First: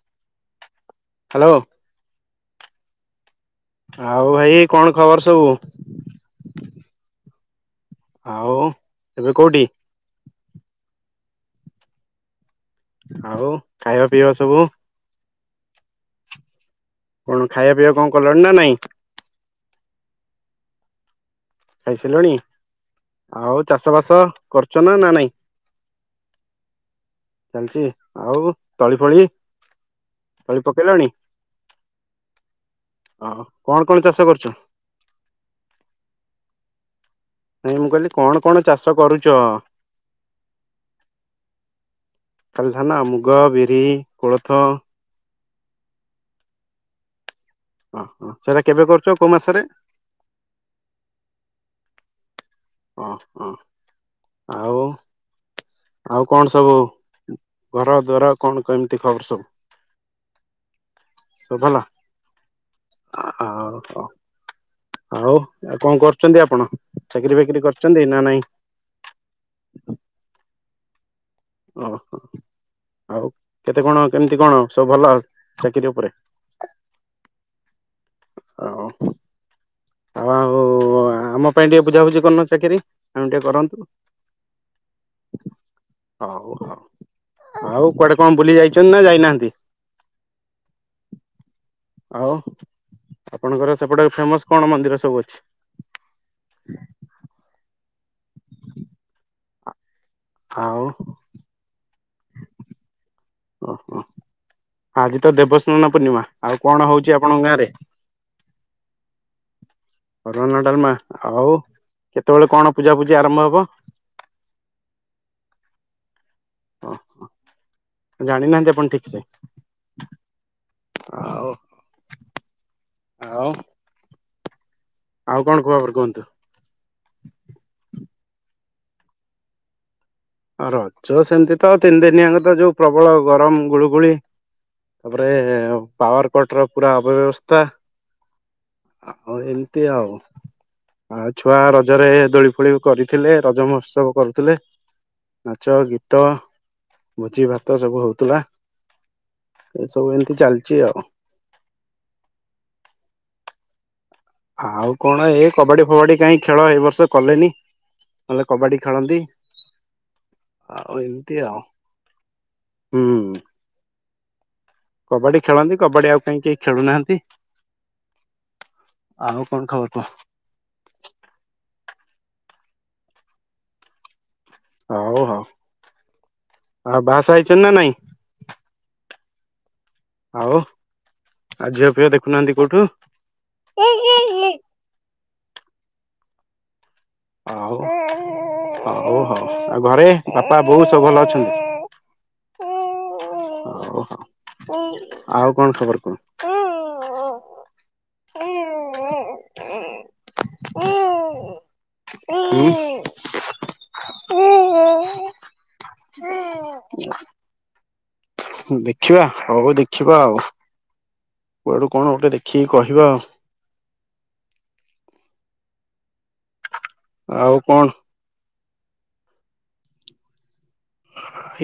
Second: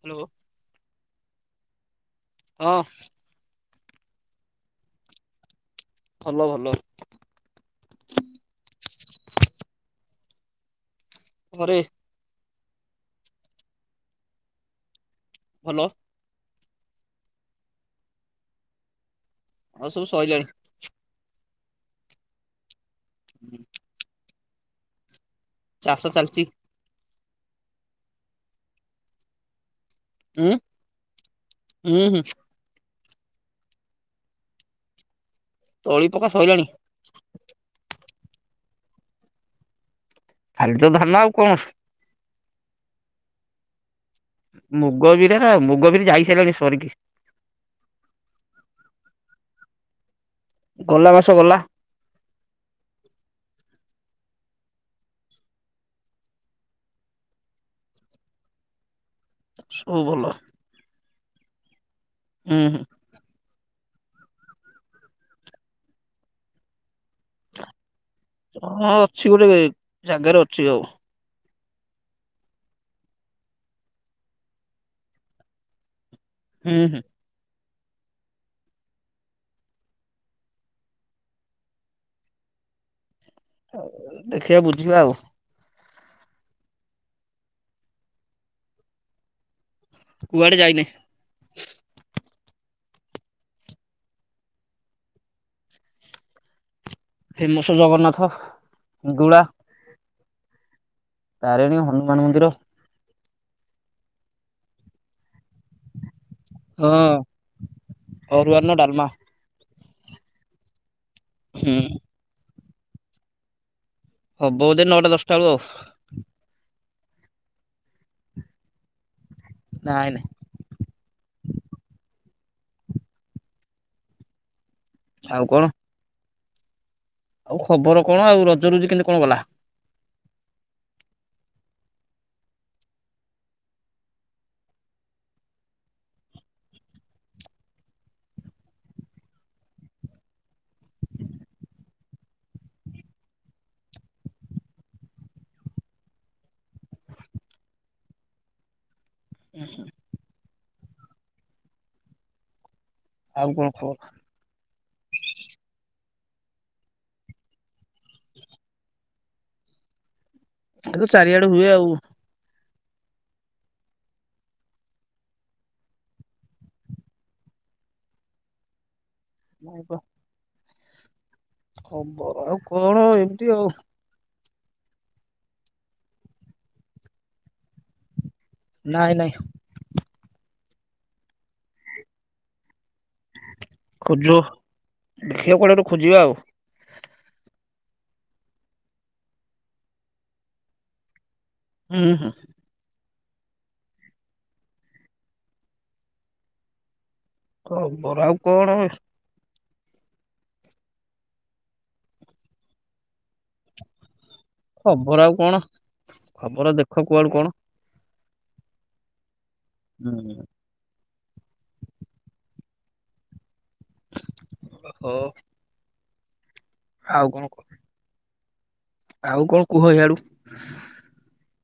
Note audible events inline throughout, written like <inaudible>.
Hello. Hello. ହଁ ଆଉ ଭାଇ କଣ ଖବର ସବୁ? ଭଲ ଭଲ। ଆଉ ଏବେ କୋଉଠି? ଘରେ। ଆଉ ଖାଇବା ପିଇବା ସବୁ। ଭଲ। କଣ ଖାଇବା ପିଇବା କଣ କଲଣି ନା ନାଇଁ? ଆଉ ସବୁ ସଇଲାଣି। ଖାଇ ସାଇଲୁଣି ଆଉ ଚାଷ ବାସ କରୁଛ ନା ନା ନାଇଁ। ଚାଷ ଚାଲିଛି। ଚାଲିଛି ଆଉ ତଳି ଫଳି। ଉଁ ତଳି ପକେଇଲଣି ହୁଁ ହୁଁ। ହ, କଣ କଣ ଚାଷ କରୁଛୁ? ତଳି ପକା ସଇଲାଣି। ନାଇଁ ମୁଁ କହିଲି କଣ କଣ ଚାଷ କରୁଛ? ଖାଲି ତ ଧାନ ଆଉ କଣ? ଖାଲି ଧାନଆଉ ମୁଗ, ବିରି, କୋଳଥ। ମୁଗ ମୁଗ ବିରି ଯାଇ ସାଇଲାଣି ସରିକି। ଓ ହୋ ସେଇଟା କେବେ କରୁଛ କୋଉ ମାସରେ? ଗଲା ମାସ ଗଲା। ଓହୋ ଆଉ ଆଉ କଣ ସବୁ ଘର ଦ୍ୱାର କଣ କେମିତି? ଖବର ସବୁ ଭଲ। ସଵ ଭଲ। ହୁଁ ହୁଁ। ହଉ ହଉ ଆଉ ଆଉ କଣ କରୁଛନ୍ତି ଆପଣ? ଚାକିରି ଫାକିରି କରୁଛନ୍ତି ନା ହଁ ଅଛି ଗୋଟେ ନାଇଁ। ଜାଗାରେ ଅଛି ଆଉ ଓହୋ ଆଉ କେତେ କଣ କେମିତି କଣ ସବୁ ଭଲ ଚାକିରି ଉପରେ? ହୁଁ ହୁଁ। ହଉ ଆଉ ଆଉ ଆମ ପାଇଁ ଟିକେ ବୁଝାବୁଝି କରୁନ ଚାକିରି। ଆମେ ଟିକେ କରନ୍ତୁ ଉ ଦେଖିବା ବୁଝିବା ଆଉ। ହଉ ହଉ ଆଉ କୁଆଡେ କଣ ବୁଲି ଯାଇଛନ୍ତି ନା ଯାଇନାହାନ୍ତି। କୁଆଡେ ଯାଇନି। ଆଉ ଆପଣଙ୍କର ସେପଟେ ଫେମସ୍ କଣ ମନ୍ଦିର ସବୁ ଅଛି? ଫେମସ ଜଗନ୍ନାଥ ଗୁଳା ଆଉ। ତାରିଣୀ, ହନୁମାନ ମନ୍ଦିର। ଓହୋ, ଆଜି ତ ଦେବସ୍ନାନ ପୂର୍ଣ୍ଣିମା। ଆଉ କଣ ହଁ ହଉଛି ଆପଣଙ୍କ ଗାଁ ରେ? ଅରୁଆ ଅନ୍ନ ଡାଲମା ଅରୁଆ ଅରନ୍ନ ଡାଲମା ଆଉ ହୁଁ କେତେବେଳେ କଣ ପୂଜା ପୂଜି ଆରମ୍ଭ ହବ? ହବ ବୋଧେ ନଅଟା ଦଶଟା ବେଳକୁ ଆଉ। ଓହ, ଜାଣିନାହାନ୍ତି ଆପଣ ଠିକ ସେ। ନାଇଁ ନାଇଁ। ଆଉ ଆଉ। ଆଉ କଣ କୁହ ବର କୁହନ୍ତୁ। ଆଉ ଖବର କଣ? ଆଉ ରଜ ରୁଜି କେମତି କଣ ଗଲା? ରଜ ସେମିତି ତ ତିନି ଦିନି ଆଙ୍କ ତ ଯୋଉ ପ୍ରବଳ ଗରମ ଗୁଳୁଗୁଳି। ତାପରେ ପାୱାର କଟ ର ପୁରା ଅବବ୍ୟବସ୍ଥା। ଆଉ ଏମିତି ଆଉ। ଆଉ ଛୁଆ ରଜରେ ଦୋଳି ଫୋଳି କରିଥିଲେ ରଜ ମହୋତ୍ସବ କରୁଥିଲେ। ନାଚ ଗୀତ ଭୋଜି ଭାତ ସବୁ ହଉଥିଲା। ଏସବୁ ଏମିତି ଚାଲିଛି ଆଉ। ଆଉ କଣ ଖବର? ଆଉ କଣ ଏ କବାଡି ଫବାଡି କାହିଁ ଖେଳ ଏ ବର୍ଷ କଲେନି। ନହଲେ କବାଡି ଖେଳନ୍ତି। ଏ ଆଉ ତ ଚାରି ଏମିତି ଆଡେ ହୁଏ ଆଉ। ହୁଁ। କବାଡି ଖେଳନ୍ତି କବାଡି ଆଉ କାହିଁ କେହି ଖେଳୁନାହାନ୍ତି। ଆଉ କଣ ନାଇଁ ଖବର ବା କୁହ? ଖବର ଆଉ କଣ ଏମିତି ଆଉ। ହଉ ହଉ ଆଉ ବାହା ସାହା ହେଇଛନ୍ତି ନା ନାଇଁ। ନାଇଁ ନାଇଁ। ଆଉ ଆ ଝିଅ ଫିଅ ଦେଖୁନାହାନ୍ତି କୋଉଠୁ। ଝିଅ କଉଠି ଗୋଟେ ଖୋଜିବା ଆଉ। ହଉ ହଉ ହଉ ଆଉ ଘରେ ବାପା ବୋଉ ସବୁ ଭଲ ଅଛନ୍ତି ହୁଁ ହୁଁ ଓହୋ ଆଉ କଣ ଖବର କୁହ? ହଁ ମୋର ଆଉ କଣ। ହୁଁ। ଖବର ଆଉ କଣ ଖବର ଦେଖ କୁଆଡୁ କଣ। ଦେଖିବା ହଉ ଦେଖିବା ଆଉ। ହୁଁ କୁଆଡୁ କଣ ଗୋଟେ ଦେଖିକି କହିବା ଆଉ। ହଉ। ଆଉ କଣ? ଆଉ କଣ କୁହ ଇଆଡୁ।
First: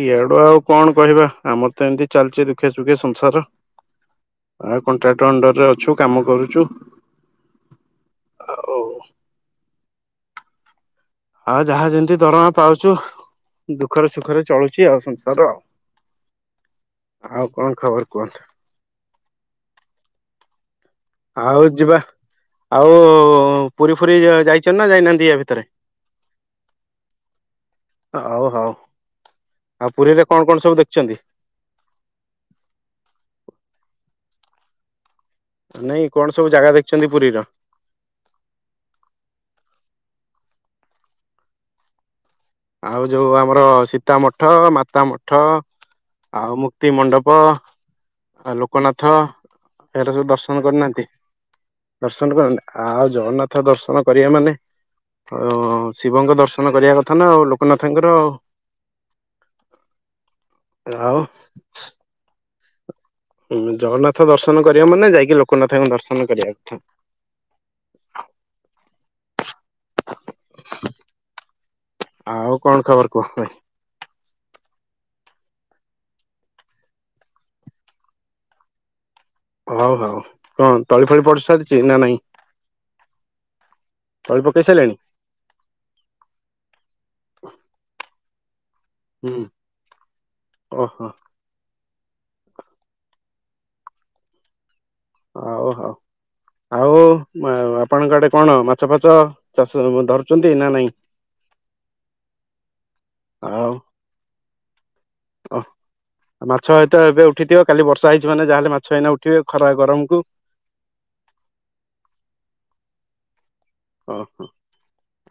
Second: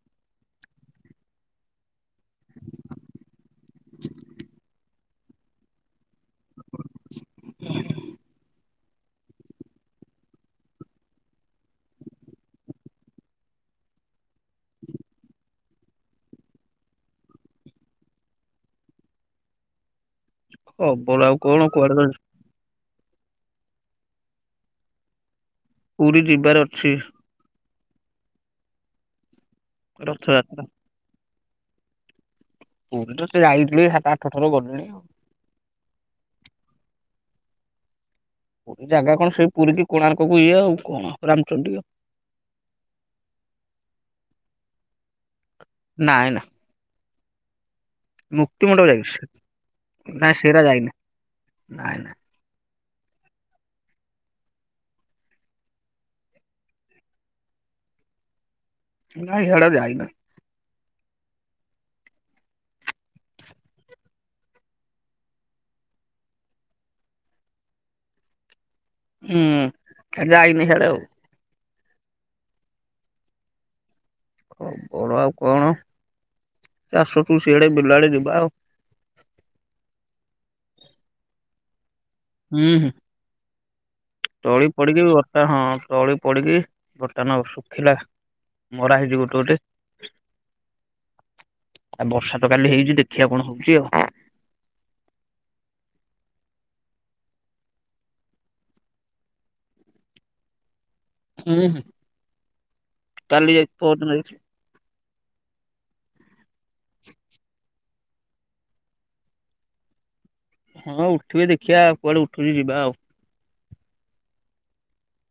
ଇଆଡୁ ଆଉ କଣ କହିବା ଆମର ତ ଏମିତି ଚାଲିଚି ଦୁଖେ ସୁଖେ ସଂସାର ଆ କଣ୍ଟ୍ରାକ୍ଟର ଅଣ୍ଡରରେ ଅଛୁ କାମ। କରୁଛୁ ଆଉ। ଆଉ ଯାହା ଯେମିତି ଦରମା ପାଉଛୁ। ଦୁଖରେ ସୁଖରେ ଚଳୁଛି ଆଉ ସଂସାର ଆଉ। ଆଉ କଣ ଖବର କୁହନ୍ତୁ? ଖବର ଆଉ କଣ କୁଆଡେ। <unintelligible> ଆଉ ପୁରୀ ଫୁରି ଯା-ଯାଇଛନ୍ତି ନା ଯାଇ ନାହାନ୍ତି ୟା ଭିତରେ। ପୁରୀ ଯିବାର ଅଛି। ହଉ ହଉ ଆଉ ପୁରୀରେ କଣ ରଥଯାତ୍ରା କଣ ସବୁ ଦେଖିଛନ୍ତି? ପୁରୀ ତ ସେ ଯାଇଥିଲି ସାତ ଆଠ ଥର ଗଲିଣି ଆଉ। ନାଇଁ କଣ ସବୁ ଜାଗା ଦେଖିଛନ୍ତି ପୁରୀର? ପୁରୀ ଜାଗା କଣ ସେଇ ପୁରୀ କି କୋଣାର୍କକୁ ଇଏ ଆଉ କଣ ରାମଚଣ୍ଡୀ। ଆଉ ଯୋଉ ଆମର ସୀତା ମଠ ମାତା ମଠ ନାଇଁ ନା ଆଉ ମୁକ୍ତି ମଣ୍ଡ ହ। ଆଉ ମୁକ୍ତିମଣ୍ଡପ ଲୋକନାଥ ଯାଇଛି। ଏହାର ସବୁ ନାଇଁ ଦର୍ଶନ ସେରା ଯାଇନି କରିନାହାନ୍ତି ନାଇଁ ଦର୍ଶନ କ ଆଉ ଜଗନ୍ନାଥ ଦର୍ଶନ କରିବା ମାନେ ଅ ଶିବଙ୍କ ଦର୍ଶନ କରିବା କଥା ଥା ନା ଆଉ ଲୋକନାଥଙ୍କର ଆଉ। ନାଇଁ ସିଆଡ଼େ ଆଉ ଯାଇ ନା। ଆଉ। ହୁଁ, ଜଗନ୍ନାଥ ଦର୍ଶନ କରିବ ମାନେ, ଯାଇକି ଲୋକନାଥଙ୍କ ଦର୍ଶନ କରିବା କଥା। <unintelligible> ହୁଁ ଯାଇନି ସିଆଡେ ଆଉ। ଆଉ କଣ, ଖବର କୁହ ଭାଇ? ହଁ, ବଡ ଆଉ କଣ? ସେ ଆସ ତୁ ଶିଆଡ଼େ ବିଲ ଆଡ଼େ ଯିବା। ହଉ, ହଉ। କଣ ତଳି, ଫଳି ପଡି ସାରିଛି ନା ନାଇଁ? ହୁଁ, ହୁଁ। ପକେଇ ତଳି ସାରିଲେଣି? ପଡିକି ବର୍ଷା, ହଁ ତଳି ପଡିକି ବର୍ଷା ନୁହଁ ଶୁଖିଲା। ମରା ହେଇଛି ଗୋଟେ, ହୁଁ ଗୋଟେ। ଓହୋ ଆଉ ବର୍ଷା ତ କାଲି ହେଇଛି। ଦେଖିବା କଣ, ହଉଛି ଆଉ। ହଉ, ହଉ। ଆଉ। ଓ, ମା ଆପଣଙ୍କ ଆଡେ କଣ? ମାଛ, ଫାଛ ଚାଷ ଧରୁଛନ୍ତି ନା ନାଇଁ? ହୁଁ, ହୁଁ। କାଲି ଯାଇ, ପହର ଦିନ ଯାଇ ଅ, ମାଛ ହେଇତ ଏବେ ଉଠିଥିବ। କାଲି ବର୍ଷା ହେଇଛିି ମାନେ, ଯା ହେଲେ ମାଛ ଏଇନା ଉଠିବେ, ଖରା ଗରମ କୁ। ହଁ ଉଠିବେ ଦେଖିବା, କୁଆଡେ ଉଠୁଛି ଯିବା ଆଉ। ଓ, ହୋ।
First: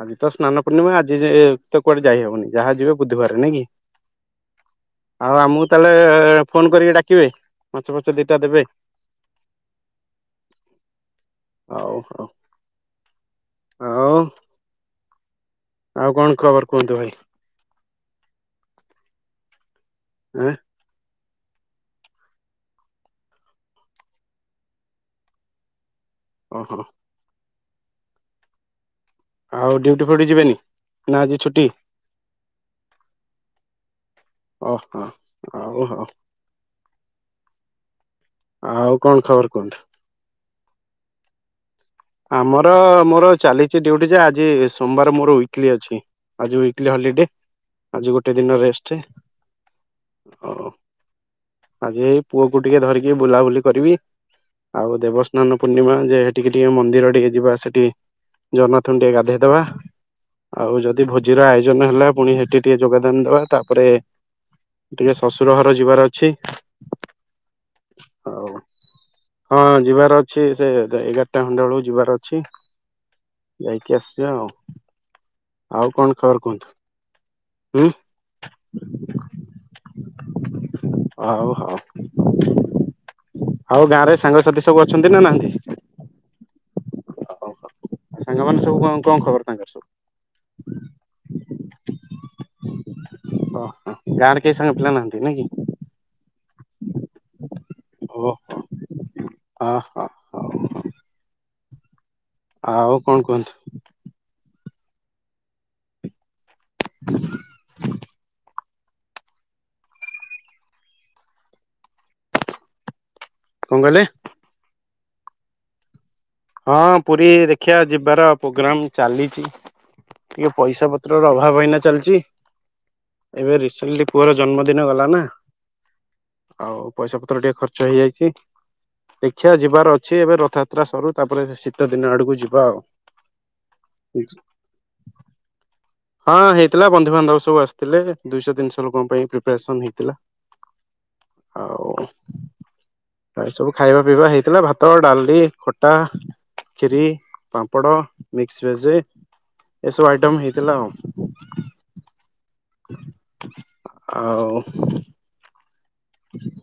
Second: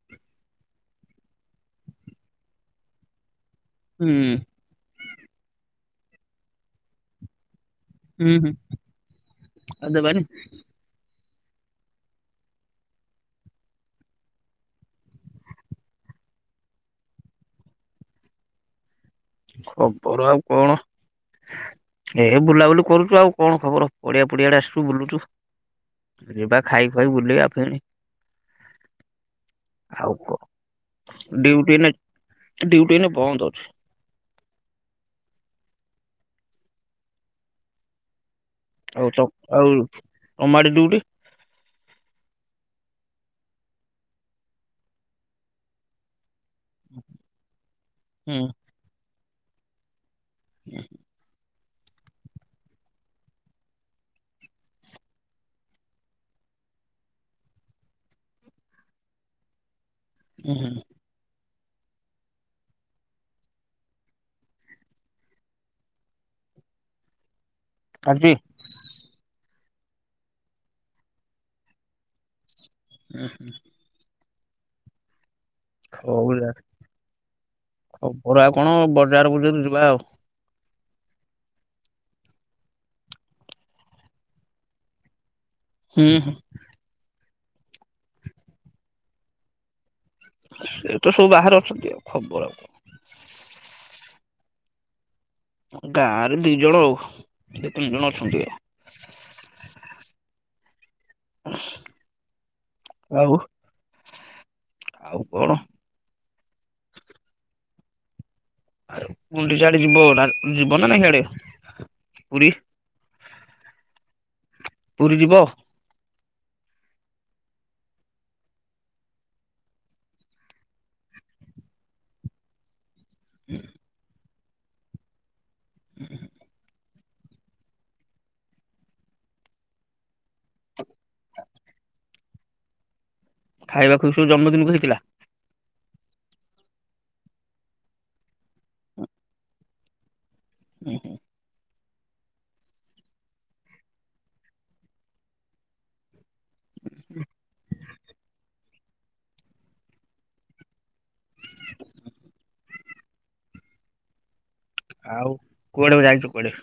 ଆଜି ତ ସ୍ନାନ ପୂର୍ଣ୍ଣିମା। ଆଜି ଯାଏ ଏତେ କୁଆଡେ ଯାଇହବନି। ଯାହା ଯିବେ ବୁଧୂବାରେ ନାଇଁ କି? ହୁଁ। ଆଉ ଆମକୁ ତାହେଲେ ଫୋନ୍ କରିକି ଡାକିବେ? ମାଛ, ଫାଚ ହୁଁ ଦିଟା ହୁଁ। ଦେବେ। ଆଉ ଦେବାନି ହଉ, ହଉ। ଆଉ ଆଉ କଣ, ଖବର କୁହନ୍ତୁ ଭାଇ? ଖବର ଆଉ, ଆଁ କଣ। ଏ ବୁଲାବୁଲି କରୁଛୁ। ଆଉ କଣ ଖବର? ପଡିଆ, ପଡିଆ ଆଡ଼େ ଆସୁଛୁ ବୁଲୁଛୁ। ରେବା ଓହୋ ଖାଇ ଖୁଆଇ ବୁଲିବା ଫୁଣି। ଆଉ ଡ୍ୟୁଟି, ଫୁଟି ଯିବେନି। ନା ଆଜି ଛୁଟି? ଡ୍ୟୁଟି ୟାନା ବନ୍ଦ ଅଛି। ଓ, ହୋ। ହଉ, ହଉ। ଆଉ ତ କଣ, ଖବର ଆଉ କୁହନ୍ତୁ? ତମାଡି ଡିଉଟି ଆମର ମୋର ଚାଲିଛି ଡ୍ୟୁଟି, ଯେ ଆଜି ସୋମବାର ମୋର ୱିକଲି ଅଛି। ଆଜି ୱିକଲି ହଲିଡେ। ଆଜି ଗୋଟେ ହୁଁ ଦିନ ରେଷ୍ଟ। ଆଉ ହ। ଆଜି ଏଇ ପୁଅ କୁ ଟିକେ ଧରିକି, ବୁଲାବୁଲି କରିବି। ଆଉ ଦେବସ୍ନାନ ପୂର୍ଣ୍ଣିମା ଯେ ଏଠି କିଟି, ମନ୍ଦିର ଟିକେ ଯିବା ସେଠି। ଜଗନ୍ନାଥ ଙ୍କୁ ଟିକେ ଗାଧେଇଦବା। ହୁଁ ଆଉ ଯଦି ଭୋଜିର ଆଇ ଜନ, ହେଲା। ଫୁଣି ହେଟି ଟିକେ ଯୋଗଦାନ ଦବା। ତାପରେ ଟିକେ ଶଶୁର ଘର ଯିବାର ଅଛି। ଆଜି? ଆଉ ହଁ ଯିବାର ଅଛି। ସେ ଏ, ଏଗାର ଟା ଖଣ୍ଡେ ବେଳକୁ ଯିବାର ଅଛି। ହୁ ହୁ। ଇ ଆଉ। ଆଉ, କଣ ଖବର କୁହନ୍ତୁ? ହୁଁ ଓପରୁ ଆଉ କଣ ବଜାର ପର୍ଯ୍ୟନ୍ତ ଯିବା ଆଉ। ହଉ ହଉ। ଆଉ ଗାଁ ରେ ସାଙ୍ଗସାଥି ସବୁ ଅଛନ୍ତି, ନା ନାହାନ୍ତି? ହୁଁ ହୁଁ। ସାଙ୍ଗମାନେ ସବୁ କଣ, କଣ ଖବର ତାଙ୍କର ସବୁ? ସେ ତ ସବୁ ବାହାରେ ଅଛନ୍ତି। ଆଉ ଖବର କଣ? ଓହୋ ଗାଁରେ କେହି ସାଙ୍ଗ ପିଲା ନାହାନ୍ତି? ନାଇଁ କି? ଗାଁ ରେ ଦିଇ ଜଣ ଆଉ ସେ ତିନି ଜଣ ଓ ଅଛନ୍ତି ଆଉ। ହଁ ହଁ ହଉ ଆଉ କଣ କୁହନ୍ତୁ? ଆଉ କଣ? <unintelligible> ଆଉ ଗୁଣ୍ଡି ଚାଡେ ଯିବ ଯିବ ନା ନାହିଁ ହ୍ଯାଡେ ପୁରୀ କଣ କହିଲେ? ପୁରୀ ଯିବ? ହଁ ପୁରୀ ଦେଖିବା ଯିବାର ପ୍ରୋଗ୍ରାମ ଚାଲିଚି ଟିକେ ପଇସା ପତ୍ର ର ଅଭାବ ଏଇନା ଚାଲିଚି ଏବେ ରିସେଣ୍ଟଲି ପୁଅର ଜନ୍ମଦିନ ଗଲା ନା ଆଉ ପଇସା ପତ୍ର ଟିକେ ଖର୍ଚ୍ଚ ହେଇଯାଇଚି ଦେଖିବା ଯିବାର ଅଛି ଏବେ ରଥଯାତ୍ରା ସରୁ ତାପରେ ଶୀତ ଦିନ ଆଡକୁ ଯିବା ଆଉ। ଖାଇବାକୁ ସବୁ ଜନ୍ମଦିନକୁ ହେଇଥିଲା। ହଁ ହେଇଥିଲା ବନ୍ଧୁବାନ୍ଧବ ସବୁ ଆସିଥିଲେ ଦୁଇଶହ ତିନିଶହ ଲୋକଙ୍କ ପାଇଁ ପ୍ରିପାରେସନ ହେଇଥିଲା। ଉହୁଁ। ଆଉ ଏ ଏ ସବୁ ଖାଇବା ପିଇବା ହେଇଥିଲା। ଭାତ ଡାଲିଲି ଖଟା ଖିରି, ପାମ୍ପଡ଼, ମିକସ ଭେଜ ଏସବୁ ଆଇଟମ ହେଇଥିଲା ଆଉ। ଆଉ ଆଉ କୁଆଡେ ଯାଇଚ କୁଆଡେ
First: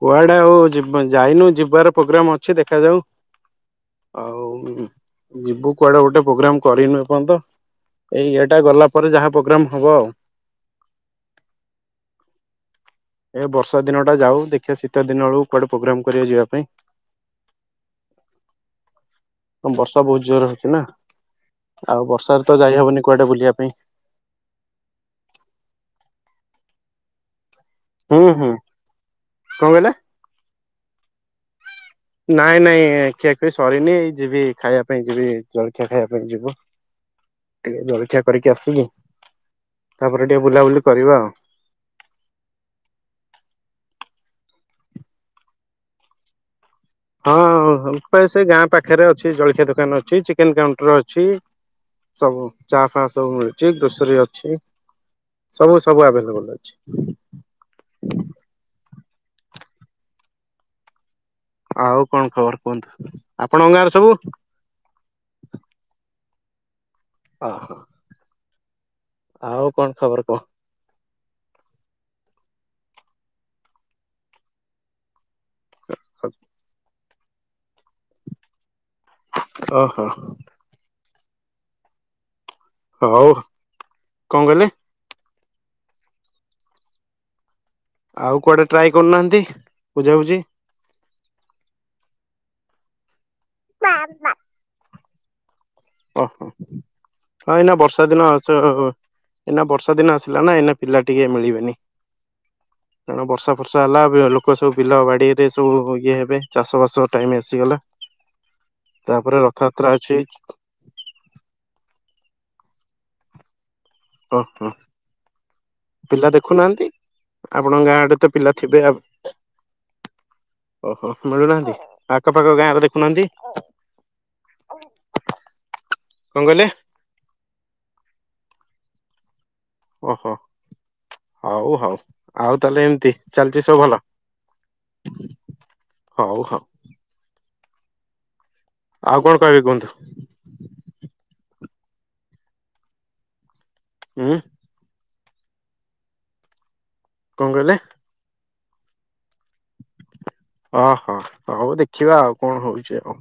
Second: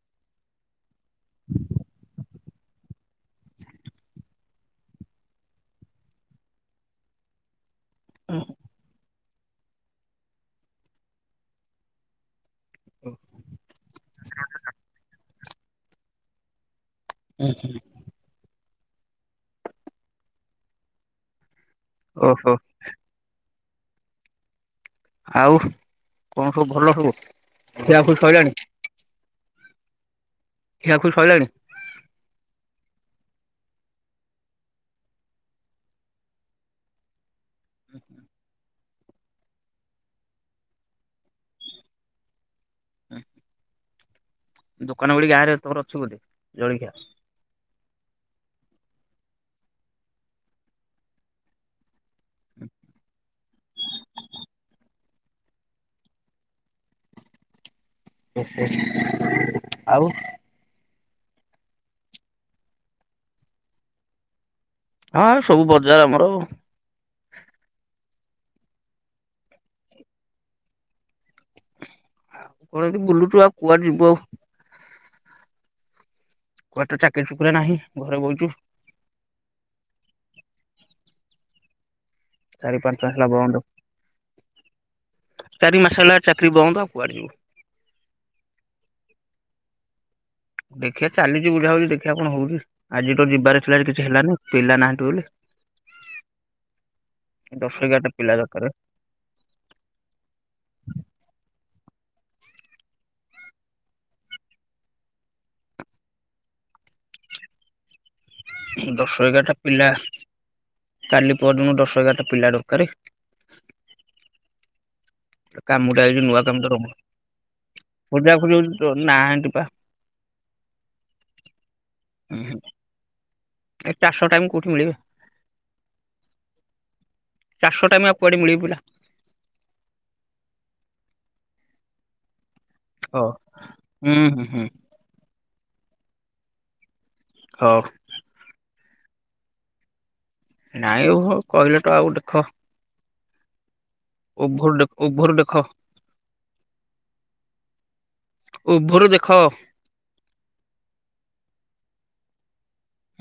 କୁଆଡେ ଆଉ ଯାଇନୁ ଯିବାର ପ୍ରୋଗ୍ରାମ ଅଛି ଦେଖାଯାଉ। ଆଉ ଯିବୁ କୁଆଡେ ଗୋଟେ ପ୍ରୋଗ୍ରାମ କରିନୁ ଏପନ୍ତ ଏଇ ଏଟା ଗଲା ପରେ ଯାହା ପ୍ରୋଗ୍ରାମ ହବ ଆଉ। ଏ ବର୍ଷା ଦିନ ଟା ଯାଉ ଦେଖ ଦିନ ବଳକୁ କୁଆଡେ ପ୍ରୋଗ୍ରାମ କରିବା ଯିବା ପାଇଁ। ଉହୁଁ। ବର୍ଷା ବହୁତ ଜୋରେ ହୋଉଚି ନା। ଆଉ ବର୍ଷାରେ ଓହୋ ତ ଯାଇ ହବନି କୁଆଡେ ବୁଲିବା ପାଇଁ। ଆଉ କଣ ସବୁ ଭଲ ହବୁ ଖିଆ ଖୁଇ ହୁଁ ହୁଁ ସଇଲାଣି ସବୁ କଣ କହିଲେ? ଖିଆ ଖୁଲ ସଇଲାଣି? ନାଇଁ ନାଇଁ ଖିଆଖରି ସରିନି ଯିବି ଖାଇବା ପାଇଁ ଯିବି ଜଳଖିଆ ଖାଇବା ପାଇଁ ଯିବୁ ଟିକେ ଜଳଖିଆ କରିକି ଆସିଲି ତାପରେ ଟିକେ ବୁଲାବୁଲି କରିବା ଆଉ। ଉଁ। ଦୋକାନ ଗ ଗାଁରେମର ଅଛି ବୋଧେ ଜଳଖିଆ ହଁ ସେ ଗାଁ ପାଖରେ ଅଛି ଜଳଖିଆ ଦୋକାନ ଅଛି ଚିକେନ କାଉଣ୍ଟର ଅଛି। ସବୁ ଚା ଫା ସବୁ ମିଳୁଚି ଗୋଲସରି ଅଛି। ସବୁ ସବୁ ଆଭେଲେବୁଲ ଅଛି। ଉହୁଁ ଆଉ। ଆଉ କଣ ଖବର କୁହନ୍ତୁ ଆପଣ ଗାଁରେ ସବୁ ହଁ ସବୁ ବଜାର ଆମର ଆଉ। ଅହ। ଆଉ କଣ ଖବର କୁହ? ଆଉ କଣ ଏ ବୁଲୁଚୁ ଆଉ କୁଆଡେ ଯିବୁ ଆଉ। ହ କୁଆଡେ ଚାକିରି ଚୁକରି ନାହିଁ ଘରେ ବଇଚୁ ଓହୋ। ଚାରି ପାଞ୍ଚ ମାର୍ସଲା ହଉ ବନ୍ଦ। କଣ କହିଲେ ଚାରି ମାସ ହେ ଚାକିରି ବନ୍ଦ ଆଉ କୁଆଡେ ଯିବୁ ଆଉ କୁଆଡେ ଟ୍ରାଏ କରୁନାହାନ୍ତି ବୁଝାୁଝ ଦେଖିଆ ଚାଲିଚି ବୁଝା ବୁଛି ଦେଖିବା କଣ ହଉଚି ଆଜି ତ ଯିବାର ଥିଲା ଯେ କିଛି ହେଲାନି ପିଲା ନାହାନ୍ତି ବୋଲି। ଓ ହୋ। ହଁ ଏଇନା ଦଶ ବର୍ଷା ଏଗାରଟା ଦିନ ପିଲା ସ ଦରକାର ଏଇନା ବର୍ଷା ଦିନ ଆସିଲା ନା ଏଇନା ପିଲା ଟିକେ ମିଳିବେନି। କଣ ବର୍ଷା ଫର୍ଷା ହେଲା ଏବେ ଲୋକ ସବୁ ବିଲ ବାଡିରେ ସବୁ ଇଏ ହେବେ ଚାଷ ବାସ ଟାଇମ ଆସିଗଲା। ଦଶ ତାପରେ ଏଗାରଟା ପିଲା ରଥଯାତ୍ରା ଅଛି କାଲି ପରଦିନ ଦଶ ଏଗାରଟା ପିଲା ଦରକାର ଓ ହୋ। କାମୁଟା ଆଇଚି ନୂଆ କାମ ଟା ର ଆପଣଙ୍କ ଗାଁ ଆଡେ ତ ପିଲା ଥିବେ ଆଉ ନାହାନ୍ତି ପା ଓହୋ ମିଳୁନାହାନ୍ତି ଆଖପାଖ ହୁଁ ଗାଁରେ ଦେଖୁନାହାନ୍ତି। ଏ ଚାଷ ଟାଇମ କୋଉଠି ମିଳିବେ। କଣ କହିଲେ ଚାଷ ଟାଇମ ଆଉ କୁଆଡେ ମିଳିବେ ପିଲା ଓହୋ ହଉ ହଉ ଆଉ ତାହେଲେ ଏମିତି ହଁ ଚାଲିଛି ସବୁ ଭଲ ହୁଁ ହୁଁ ହୁଁ ହଉ ହଉ। ହଉ ଆଉ କଣ କହିବି କୁହନ୍ତୁ? ନାଇଁ ଆଉ କହିଲେ ତ ଆଉ ଦେଖ ଉଁ ଉଭର ଦେଖ ଉଭର ଦେଖ କଣ କହିଲେ? ଉଭର ଦେଖ ଓହୋ ହଉ ଦେଖିବା ଆଉ କଣ ହଉଛି ଆଉ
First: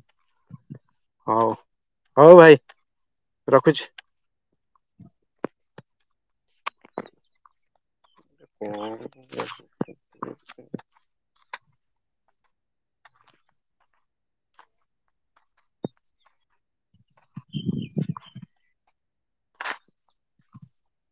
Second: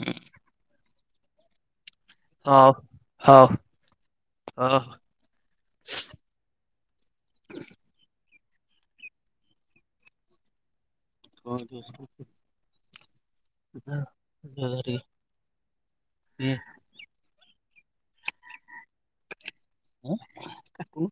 ହଉ ହଉ ଭାଇ ରଖୁଚି। ହଁ। <unintelligible> <unintelligible> ହ ଜଆି ହଁ ଆ କକୁ